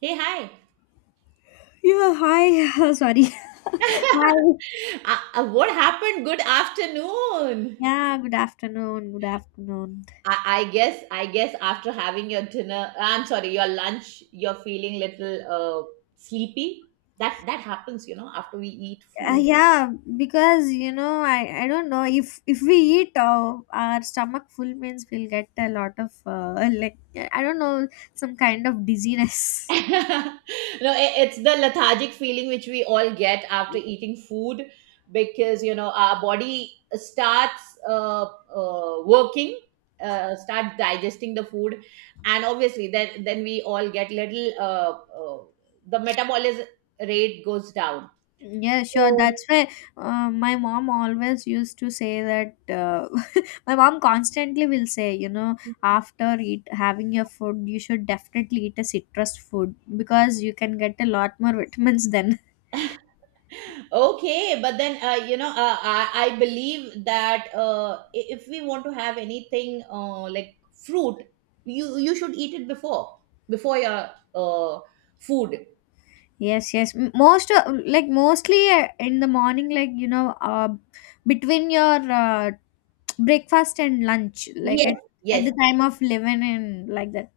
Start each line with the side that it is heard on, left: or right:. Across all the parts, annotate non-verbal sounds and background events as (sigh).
right: Hey, hi.
left: Yeah, hi. (laughs) Sorry. Hi.
right: What happened? Good afternoon.
left: Yeah, good afternoon. Good afternoon.
right: I guess after having your dinner, I'm sorry, your lunch, you're feeling little sleepy. That happens, you know, after we eat food.
left: Yeah, because you know, I don't know if we eat our stomach full means we'll get a lot of (laughs) like I don't know some kind of
right: (laughs)
left: dizziness. (laughs)
right: No, it's the lethargic feeling which we all get after eating food, because you know our body starts working, start digesting the food, and obviously then we all get little uh, the metabolism rate goes down.
left: Yeah, sure.
right: So,
left: That's why my mom always used to say that. (laughs) My mom constantly will say, you know, after eat having your food, you should definitely eat a citrus food because you can get a lot more (laughs) vitamins then.
right: okay, but then you know, I believe that if we want to have anything like fruit, you should eat it before before your food.
left: Yes, yes. Mostly, in the morning, like you know, between your breakfast and lunch, like
right: yes
left: at
right: yes
left: the time of 11 and like that.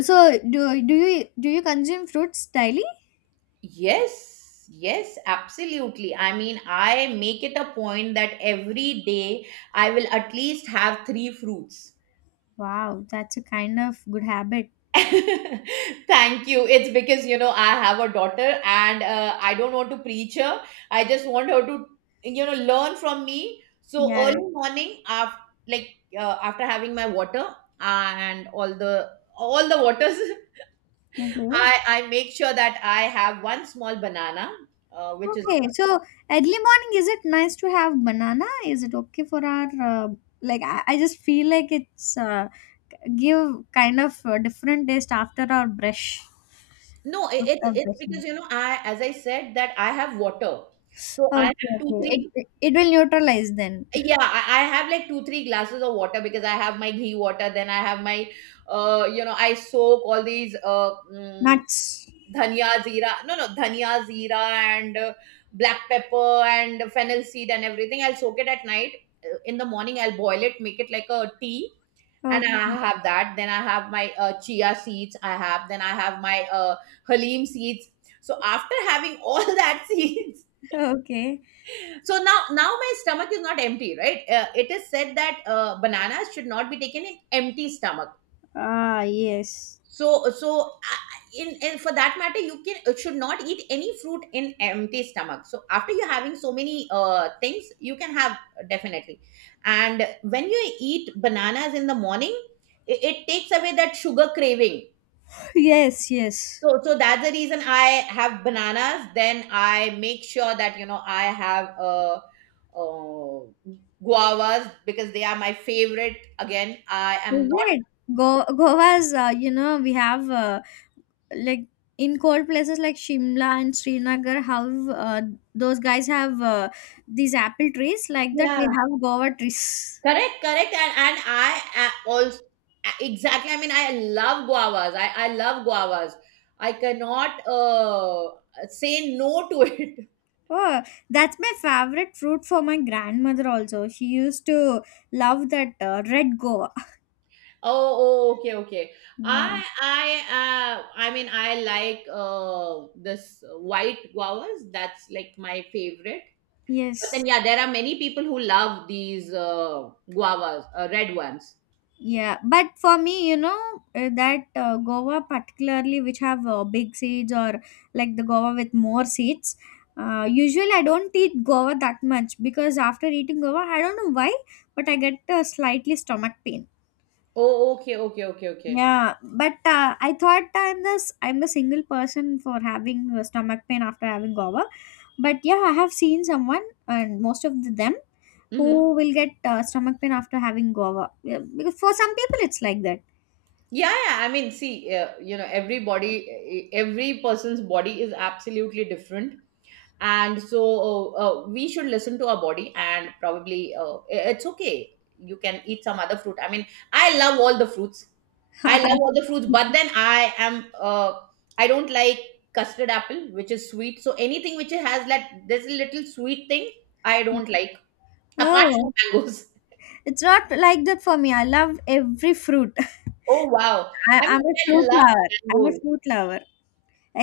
left: So do you consume fruits daily?
right: yes yes absolutely. I mean, I make it a point that every day I will at least have three fruits.
left: Wow, that's a kind of good habit.
right: (laughs) Thank you. It's because, you know, I have a daughter and I don't want to preach her. I just want her to, you know, learn from me. So
left: Yeah.
right: early morning, after, like after having my water and all the waters, (laughs)
left: Okay.
right: I make sure that I have one small banana, which is
left: Okay, so early morning, is it nice to have banana? Is it okay for our like? I just feel like it's give kind of a different taste after our brush.
right: No, it, it's
left: After
right: it's
left: brushing.
right: because, you know, I, as I said, that I have water, so I have
left: Okay,
right: two
left: okay. It
right: three
left: it it will neutralize then.
right: Yeah, I have like two, three glasses of water because I have my ghee water. Then I have my, you know, I soak all these
left: Nuts.
right: dhania zira, no, no, dhania zira and black pepper and fennel seed and everything. I'll soak it at night. In the morning, I'll boil it, make it like a tea. And
left: Okay,
right: I have that. Then I have my chia seeds, I have. Then I have my halim seeds. So after having all (laughs) that seeds,
left: (laughs) okay.
right: so now my stomach is not empty, right? It is said that bananas should not be taken in empty stomach,
left: Ah, yes,
right: so in for that matter, you can should not eat any fruit in empty stomach. So after you having so many things, you can have definitely. And when you eat bananas in the morning, it takes away that sugar craving.
left: (laughs) yes, yes.
right: So that's the reason I have bananas. Then I make sure that, you know, I have uh guavas because they are my favorite. Again, I am
left: Is
right: not.
left: it? Go Goa's? You know, we have like in cold places like Shimla and Srinagar, have those guys have these apple trees like that.
right: Yeah,
left: We have guava trees.
right: correct, correct, and I also exactly. I mean, I love guavas. I love guavas. I cannot say no to it.
left: Oh, that's my favorite fruit for my grandmother also. She used to love that red guava.
right: Oh, oh, okay, okay. I,
left: Yeah.
right: I, I mean, I like this white guavas. That's like my favorite. But then,
left: Yes.
right: yeah, there are many people who love these guavas, red ones.
left: Yeah, but for me, you know, that Goa particularly, which have big seeds or like the Goa with more seeds. Usually, I don't eat Goa that much because after eating Goa, I don't know why, but I get a slightly stomach pain.
right: Oh, okay, okay, okay, okay.
left: Yeah, but I thought I'm a single person for having stomach pain after having Goa, but yeah, I have seen someone and most of them
right: Mm-hmm.
left: who will get stomach pain after having Goa. Yeah, because for some people, it's like that.
right: Yeah, yeah. I mean, see, you know, everybody, every person's body is absolutely different, and so we should listen to our body, and probably it's okay, you can eat some other fruit. I mean, I love all the fruits. I love all the fruits,
left: (laughs)
right: but then I am I don't like custard apple, which is sweet, so anything which has that this little sweet thing, I don't like, apart
left: Oh,
right: from mangoes.
left: it's not like that for me. I love every fruit. (laughs)
right: (laughs) Oh, wow,
left: I,
right: I
left: I'm
right: mean,
left: a
right: I
left: fruit
right: love
left: lover. I'm a
right: mangoes.
left: fruit lover.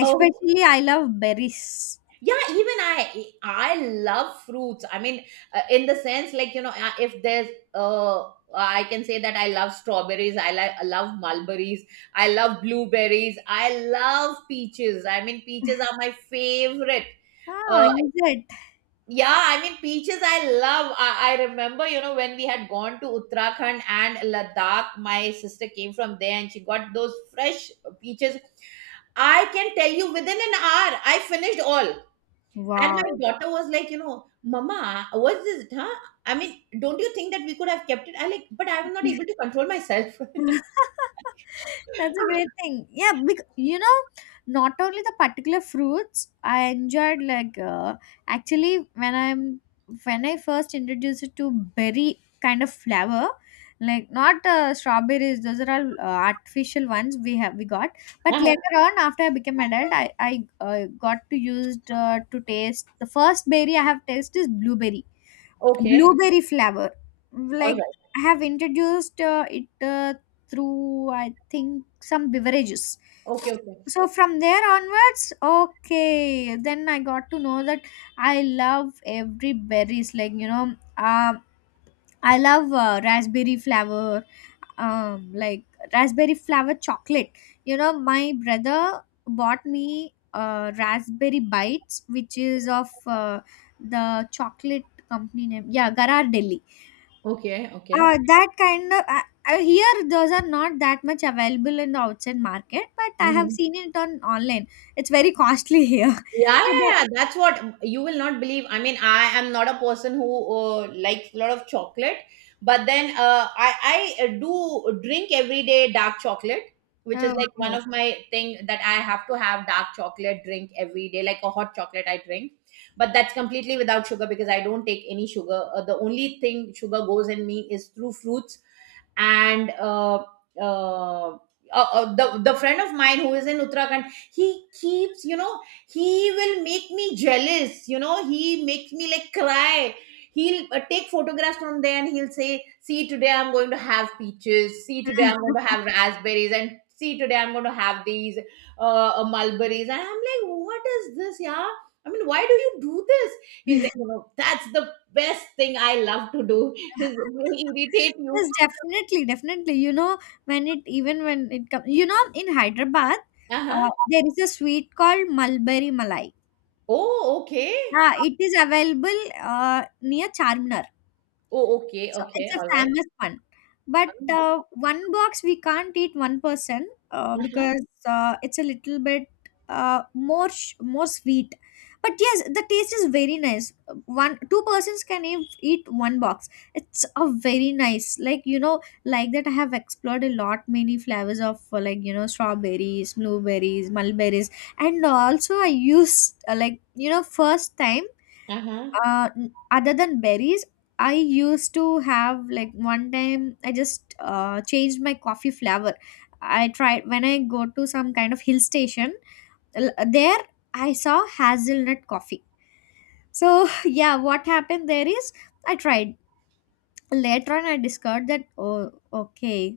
right: Oh,
left: I love berries.
right: yeah, even I love fruits. I mean, in the sense, like, you know, if there's I can say that I love strawberries, I like, I love mulberries, I love blueberries, I love peaches. I mean, peaches are my favorite.
left: Oh,
right: uh,
left: is it?
right: yeah, I mean, peaches I love. I remember, you know, when we had gone to Uttarakhand and Ladakh, my sister came from there and she got those fresh peaches. I can tell you, within an hour, I finished all. And
left: Wow.
right: my daughter was like, you know, "Mama, what's this? Huh? I mean, don't you think that we could have kept it?" I like, but I was not able to control myself.
left: (laughs) That's a
right: (laughs)
left: great thing. Yeah, because you know, not only the particular fruits, I enjoyed, like actually when I first introduced it to berry kind of flower, like not strawberries, those are all artificial ones we got. But
right: Uh-huh.
left: later on, after I became adult, I got to used to taste the first berry I have tasted is blueberry
right: Okay.
left: blueberry flavor,
right: All
left: like
right: right.
left: I have introduced it uh, through, I think, some beverages.
right: Okay. Okay.
left: So from there onwards, okay, then I got to know that I love every berries, like you know, I love raspberry flavor. Like raspberry flavor chocolate, you know, my brother bought me raspberry bites, which is of the chocolate company name, yeah, garar delhi.
right: Okay. Okay.
left: That kind of, here those are not that much available in the outside market, but I have
right: Mm-hmm.
left: seen it on online. It's very costly here.
right: Yeah, yeah,
left: (laughs) So,
right: yeah,
left: but,
right: yeah. That's what, you will not believe. I mean, I am not a person who likes a lot of chocolate, but then I do drink every day dark chocolate, which is
left: oh,
right: like one
left: okay.
right: of my thing, that I have to have dark chocolate drink every day, like a hot chocolate I drink. But that's completely without sugar because I don't take any sugar. The only thing sugar goes in me is through fruits, and uh, uh, the friend of mine who is in Uttarakhand, he keeps, you know, he will make me jealous, you know, he makes me like cry. He'll take photographs from there and he'll say, "See, today I'm going to have peaches. See, today I'm
left: (laughs)
right: going to have raspberries, and see, today I'm going to have these mulberries." And I'm like, "What is this, yeah? I mean, why do you do this?" He's like, you know, "That's the best thing I love to do." (laughs) He irritate you.
left: Yes, definitely, definitely. You know, when it even when it comes, you know, in Hyderabad,
right: Uh-huh.
left: there is a sweet called Mulberry Malai.
right: Oh, okay.
left: Yeah, it is available near Charminar.
right: Oh, okay,
left: So
right: okay.
left: it's a
right: All right.
left: famous one. But one box we can't eat one person,
right: Uh-huh.
left: because it's a little bit, more more sweet. But yes, the taste is very nice. One two persons can eat one box. It's a very nice, like you know, like that. I have explored a lot many flavors of, like you know, strawberries, blueberries, mulberries, and also I used, like you know, first time,
right: Uh-huh.
left: other than berries, I used to have, like one time I just changed my coffee flavor. I tried, when I go to some kind of hill station, there I saw hazelnut coffee. So (laughs) yeah, what happened there is I tried. Later on I discovered that, oh, okay.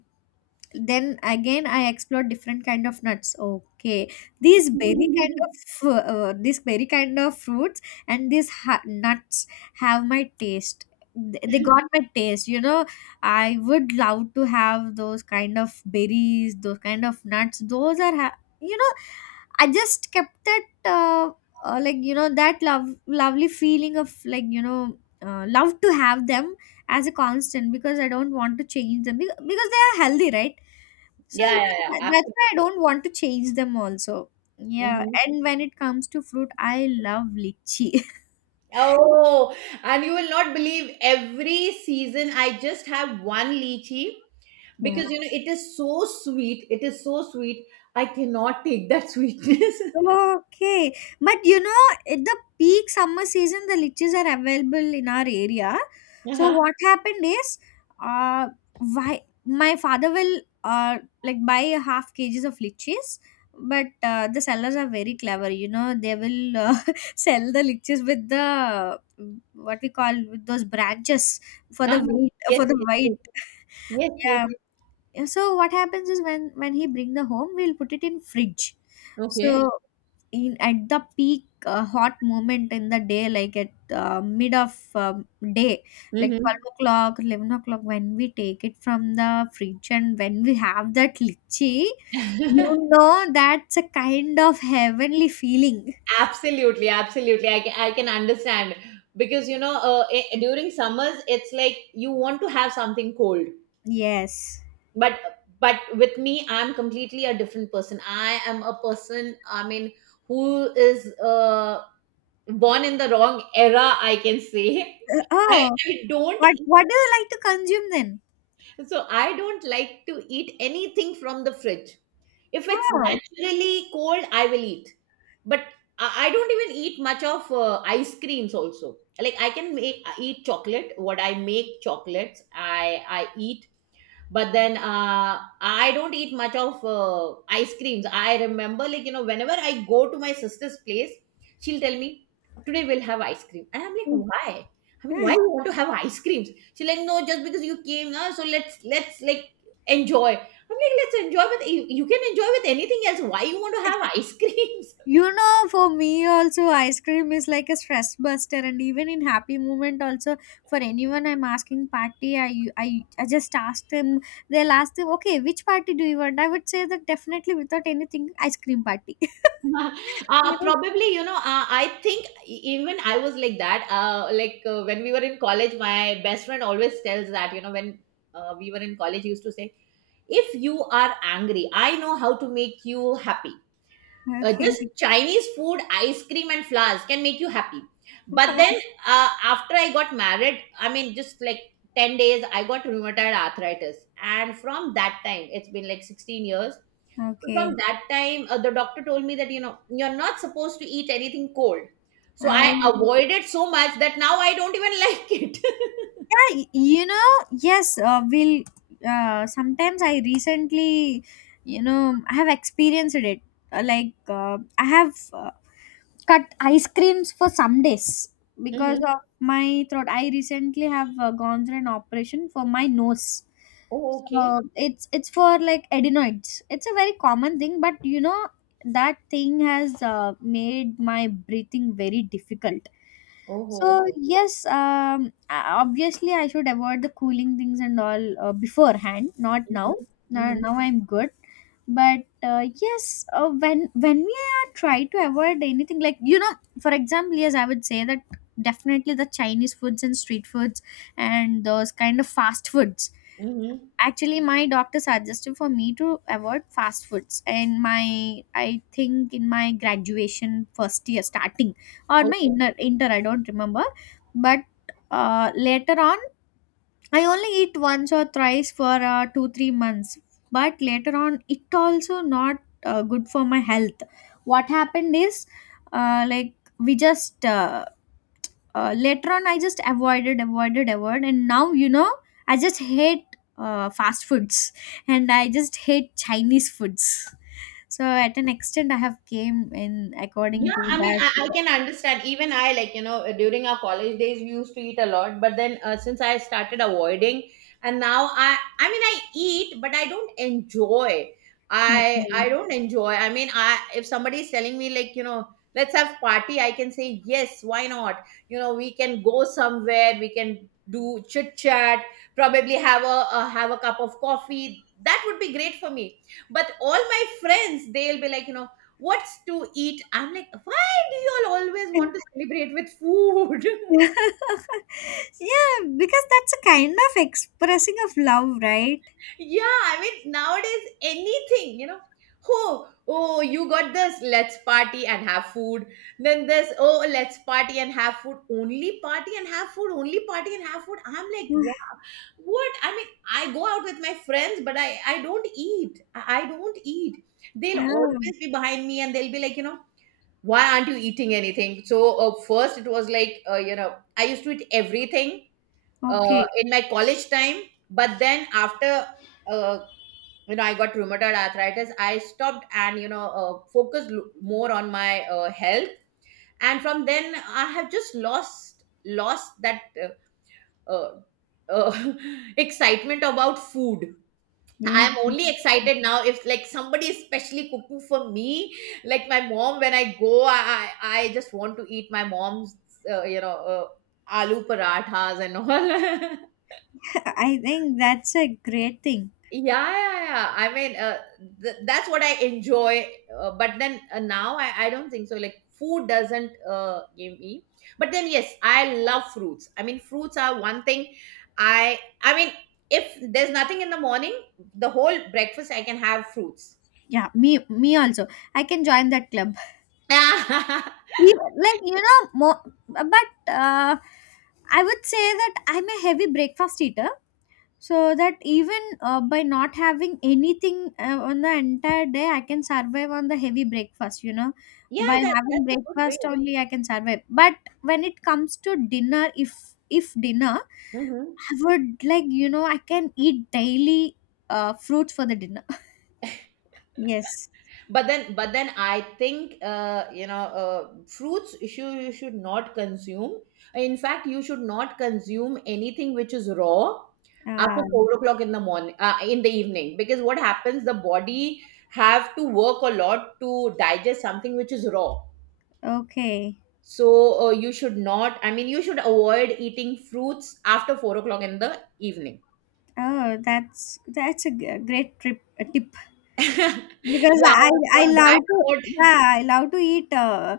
left: Then again I explored different kind of nuts, okay,
right: (laughs)
left: these berry kind of fruits and these nuts have my taste. They got my taste, you know, I would love to have those kind of berries, those kind of nuts, those are you know, I just kept it, like you know, that lovely feeling of, like you know, love to have them as a constant, because I don't want to change them, because they are healthy, right? So
right: Yeah, yeah,
left: yeah,
right: yeah.
left: that's why I
right: Absolutely.
left: don't want to change them also. Yeah,
right: Mhm.
left: and when it comes to fruit, I love lychee. (laughs)
right: Oh, and you will not believe, every season I just have one lychee
left: Yeah.
right: because, you know, it is so sweet. It is so sweet. I cannot take that sweetness. (laughs)
left: Okay. But you know, at the peak summer season, the liches are available in our area. So
right: Uh-huh.
left: what happened is, uh, why my father will, like, buy a half kgs of liches, but the sellers are very clever. You know, they will (laughs) sell the liches with the, what we call, with those branches, for the
right: Uh-huh.
left: weight
right: Yes,
left: for the
right: yes,
left: weight.
right: yes. Yes,
left: (laughs)
right: yes.
left: Yeah. So what happens is, when he bring the home, we'll put it in fridge.
right: Okay.
left: So in at the peak, hot moment in the day, like at mid of um, day, like 12
right: Mm-hmm.
left: o'clock 11 o'clock, when we take it from the fridge and when we have that litchi, you
right: (laughs)
left: know, that's a kind of heavenly feeling.
right: Absolutely, absolutely. I can understand because, you know, during summers it's like you want to have something cold.
left: Yes.
right: But with me, I'm completely a different person. I am a person, I mean, who is born in the wrong era, I can say. (laughs)
left: Oh,
right: I don't
left: what
right: eat,
left: what do you like to consume then?
right: so I don't like to eat anything from the fridge. If it's
left: Oh.
right: naturally cold, I will eat. But I don't even eat much of ice creams also, like, I can make eat chocolate, what I make chocolates, I I eat, but then I don't eat much of ice creams. I remember, like, you know, whenever I go to my sister's place, she'll tell me, "Today we'll have ice cream," and I'm like, "Why? I mean, why you
left: (laughs)
right: want to have ice creams?" She's like, "No, just because you came now, so let's like enjoy." I'm like, "Let's enjoy with you, you can enjoy with anything else, why you want to have (laughs) ice creams?"
left: You know, for me also ice cream is like a stress buster, and even in happy moment also. For anyone I'm asking party, I just ask them, they'll ask them, okay, which party do you want, I would say that definitely without anything, ice cream party. (laughs)
right: (laughs)
left: You
right: Probably, you know, I think, even I was like that, when we were in college, my best friend always tells that, you know, when we were in college, he used to say, "If you are angry, I know how to make you happy.
left: know? Okay,
right: Just Chinese food, ice cream and flowers can make you happy." But then, uh, after I got married, I mean just like 10 days, I got rheumatoid arthritis, and from that time it's been like 16 years. So
left: okay.
right: from that time, the doctor told me that, you know, you're not supposed to eat anything cold. So I
left: Oh.
right: avoided so much that now I don't even (laughs) like it.
left: Yeah, you know, yes, we'll, sometimes, I recently, you know, I have experienced it. Like, I have, cut ice creams for some days because
right: Mm-hmm.
left: of my throat. I recently have gone through an operation for my nose.
right: Oh, okay.
left: So it's for like adenoids. It's a very common thing, but you know that thing has made my breathing very difficult.
right: Oh,
left: So
right: okay.
left: yes, obviously I should avoid the cooling things and all, beforehand, not now.
right: Mm-hmm.
left: Now,
right: Mm-hmm.
left: now I'm good. But yes, when we are try to avoid anything, like you know, for example, yes, I would say that definitely the Chinese foods and street foods and those kind of fast foods. Actually, my doctor suggested for me to avoid fast foods, and my, I think, in my graduation first year starting, or my
right: Mm-hmm.
left: inner inter, I don't remember, but later on I only eat once or thrice for 2-3 months, but later on it also not good for my health. What happened is, like we just, later on I just avoided, and now you know I just hate fast foods and I just hate Chinese foods. So at an extent I have came in according
right: Yeah,
left: to
right: I mean,
left: that.
right: I can understand. Even I, like, you know, during our college days, we used to eat a lot. But then since I started avoiding, and now I mean, I eat, but I don't enjoy. I
left: (laughs)
right: don't enjoy. I mean, I if somebody is telling me like, you know, let's have party, I can say yes. Why not? You know, we can go somewhere, we can do chit chat. Probably have a cup of coffee. That would be great for me. But all my friends, they'll be like, you know, what's to eat? I'm like, why do you all always
left: Okay.
right: want to celebrate with food?
left: (laughs) Yeah, because that's a kind of expressing of love, right?
right: (laughs) Yeah, I mean, nowadays, anything, you know. Oh, oh, you got this, let's party and have food. Then this, oh, let's party and have food. Only party and have food, only party and have food. I'm like, wow,
left: (laughs)
right: what? I mean, I go out with my friends, but I don't eat. I don't eat. They'll
left: Oh,
right: always be behind me and they'll be like, you know, why aren't you eating anything? So first it was like, you know, I used to eat everything
left: okay.
right: in my college time, but then after uh, you know, I got rheumatoid arthritis, I stopped and, you know, focused more on my health, and from then I have just lost that uh, uh, (laughs) excitement about food.
left: Yeah.
right: I'm only excited now if, like, somebody is specially cooking for me, like my mom. When I go, I just want to eat my mom's, you know, aloo parathas and all. (laughs)
left: (laughs) I think that's a great thing.
right: Yeah, yeah, yeah. I mean, that's what I enjoy. But then now I don't think so. Like, food doesn't give me. But then yes, I love fruits. I mean, fruits are one thing. I mean, if there's nothing in the morning, the whole breakfast I can have fruits.
left: Yeah, me also. I can join that club.
right: (laughs)
left: You, like you know, more, but I would say that I'm a heavy breakfast eater. So that even, by not having anything, on the entire day I can survive on the heavy breakfast, you know.
right: Yeah,
left: By
right: that
left: having
right: that's a good way.
left: breakfast only I can survive, but when it comes to dinner, if dinner,
right: Hmm.
left: I would, like you know, I can eat daily fruits for the dinner. (laughs) Yes.
right: But then I think, you know, fruits, should, you should not consume, in fact you should not consume anything which is raw after
left: um,
right: 4 o'clock in the morning, in the evening, because what happens, the body have to work a lot to digest something which is raw.
left: okay.
right: So you should not, I mean, you should avoid eating fruits after 4 o'clock in the evening.
left: Oh, that's a g- great trip a tip,
right: (laughs)
left: because
right: Yeah,
left: I I
right: on that
left: love to,
right: note.
left: yeah, I love to eat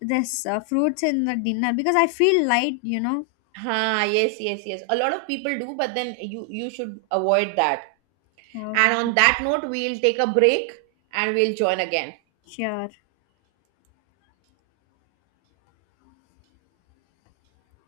left: this fruits in the dinner because I feel light, you know.
right: Ha, yes, yes, yes. A lot of people do, but then you should avoid that. And
left: Okay,
right: on that note, we'll take a break and we'll join again.
left: sure.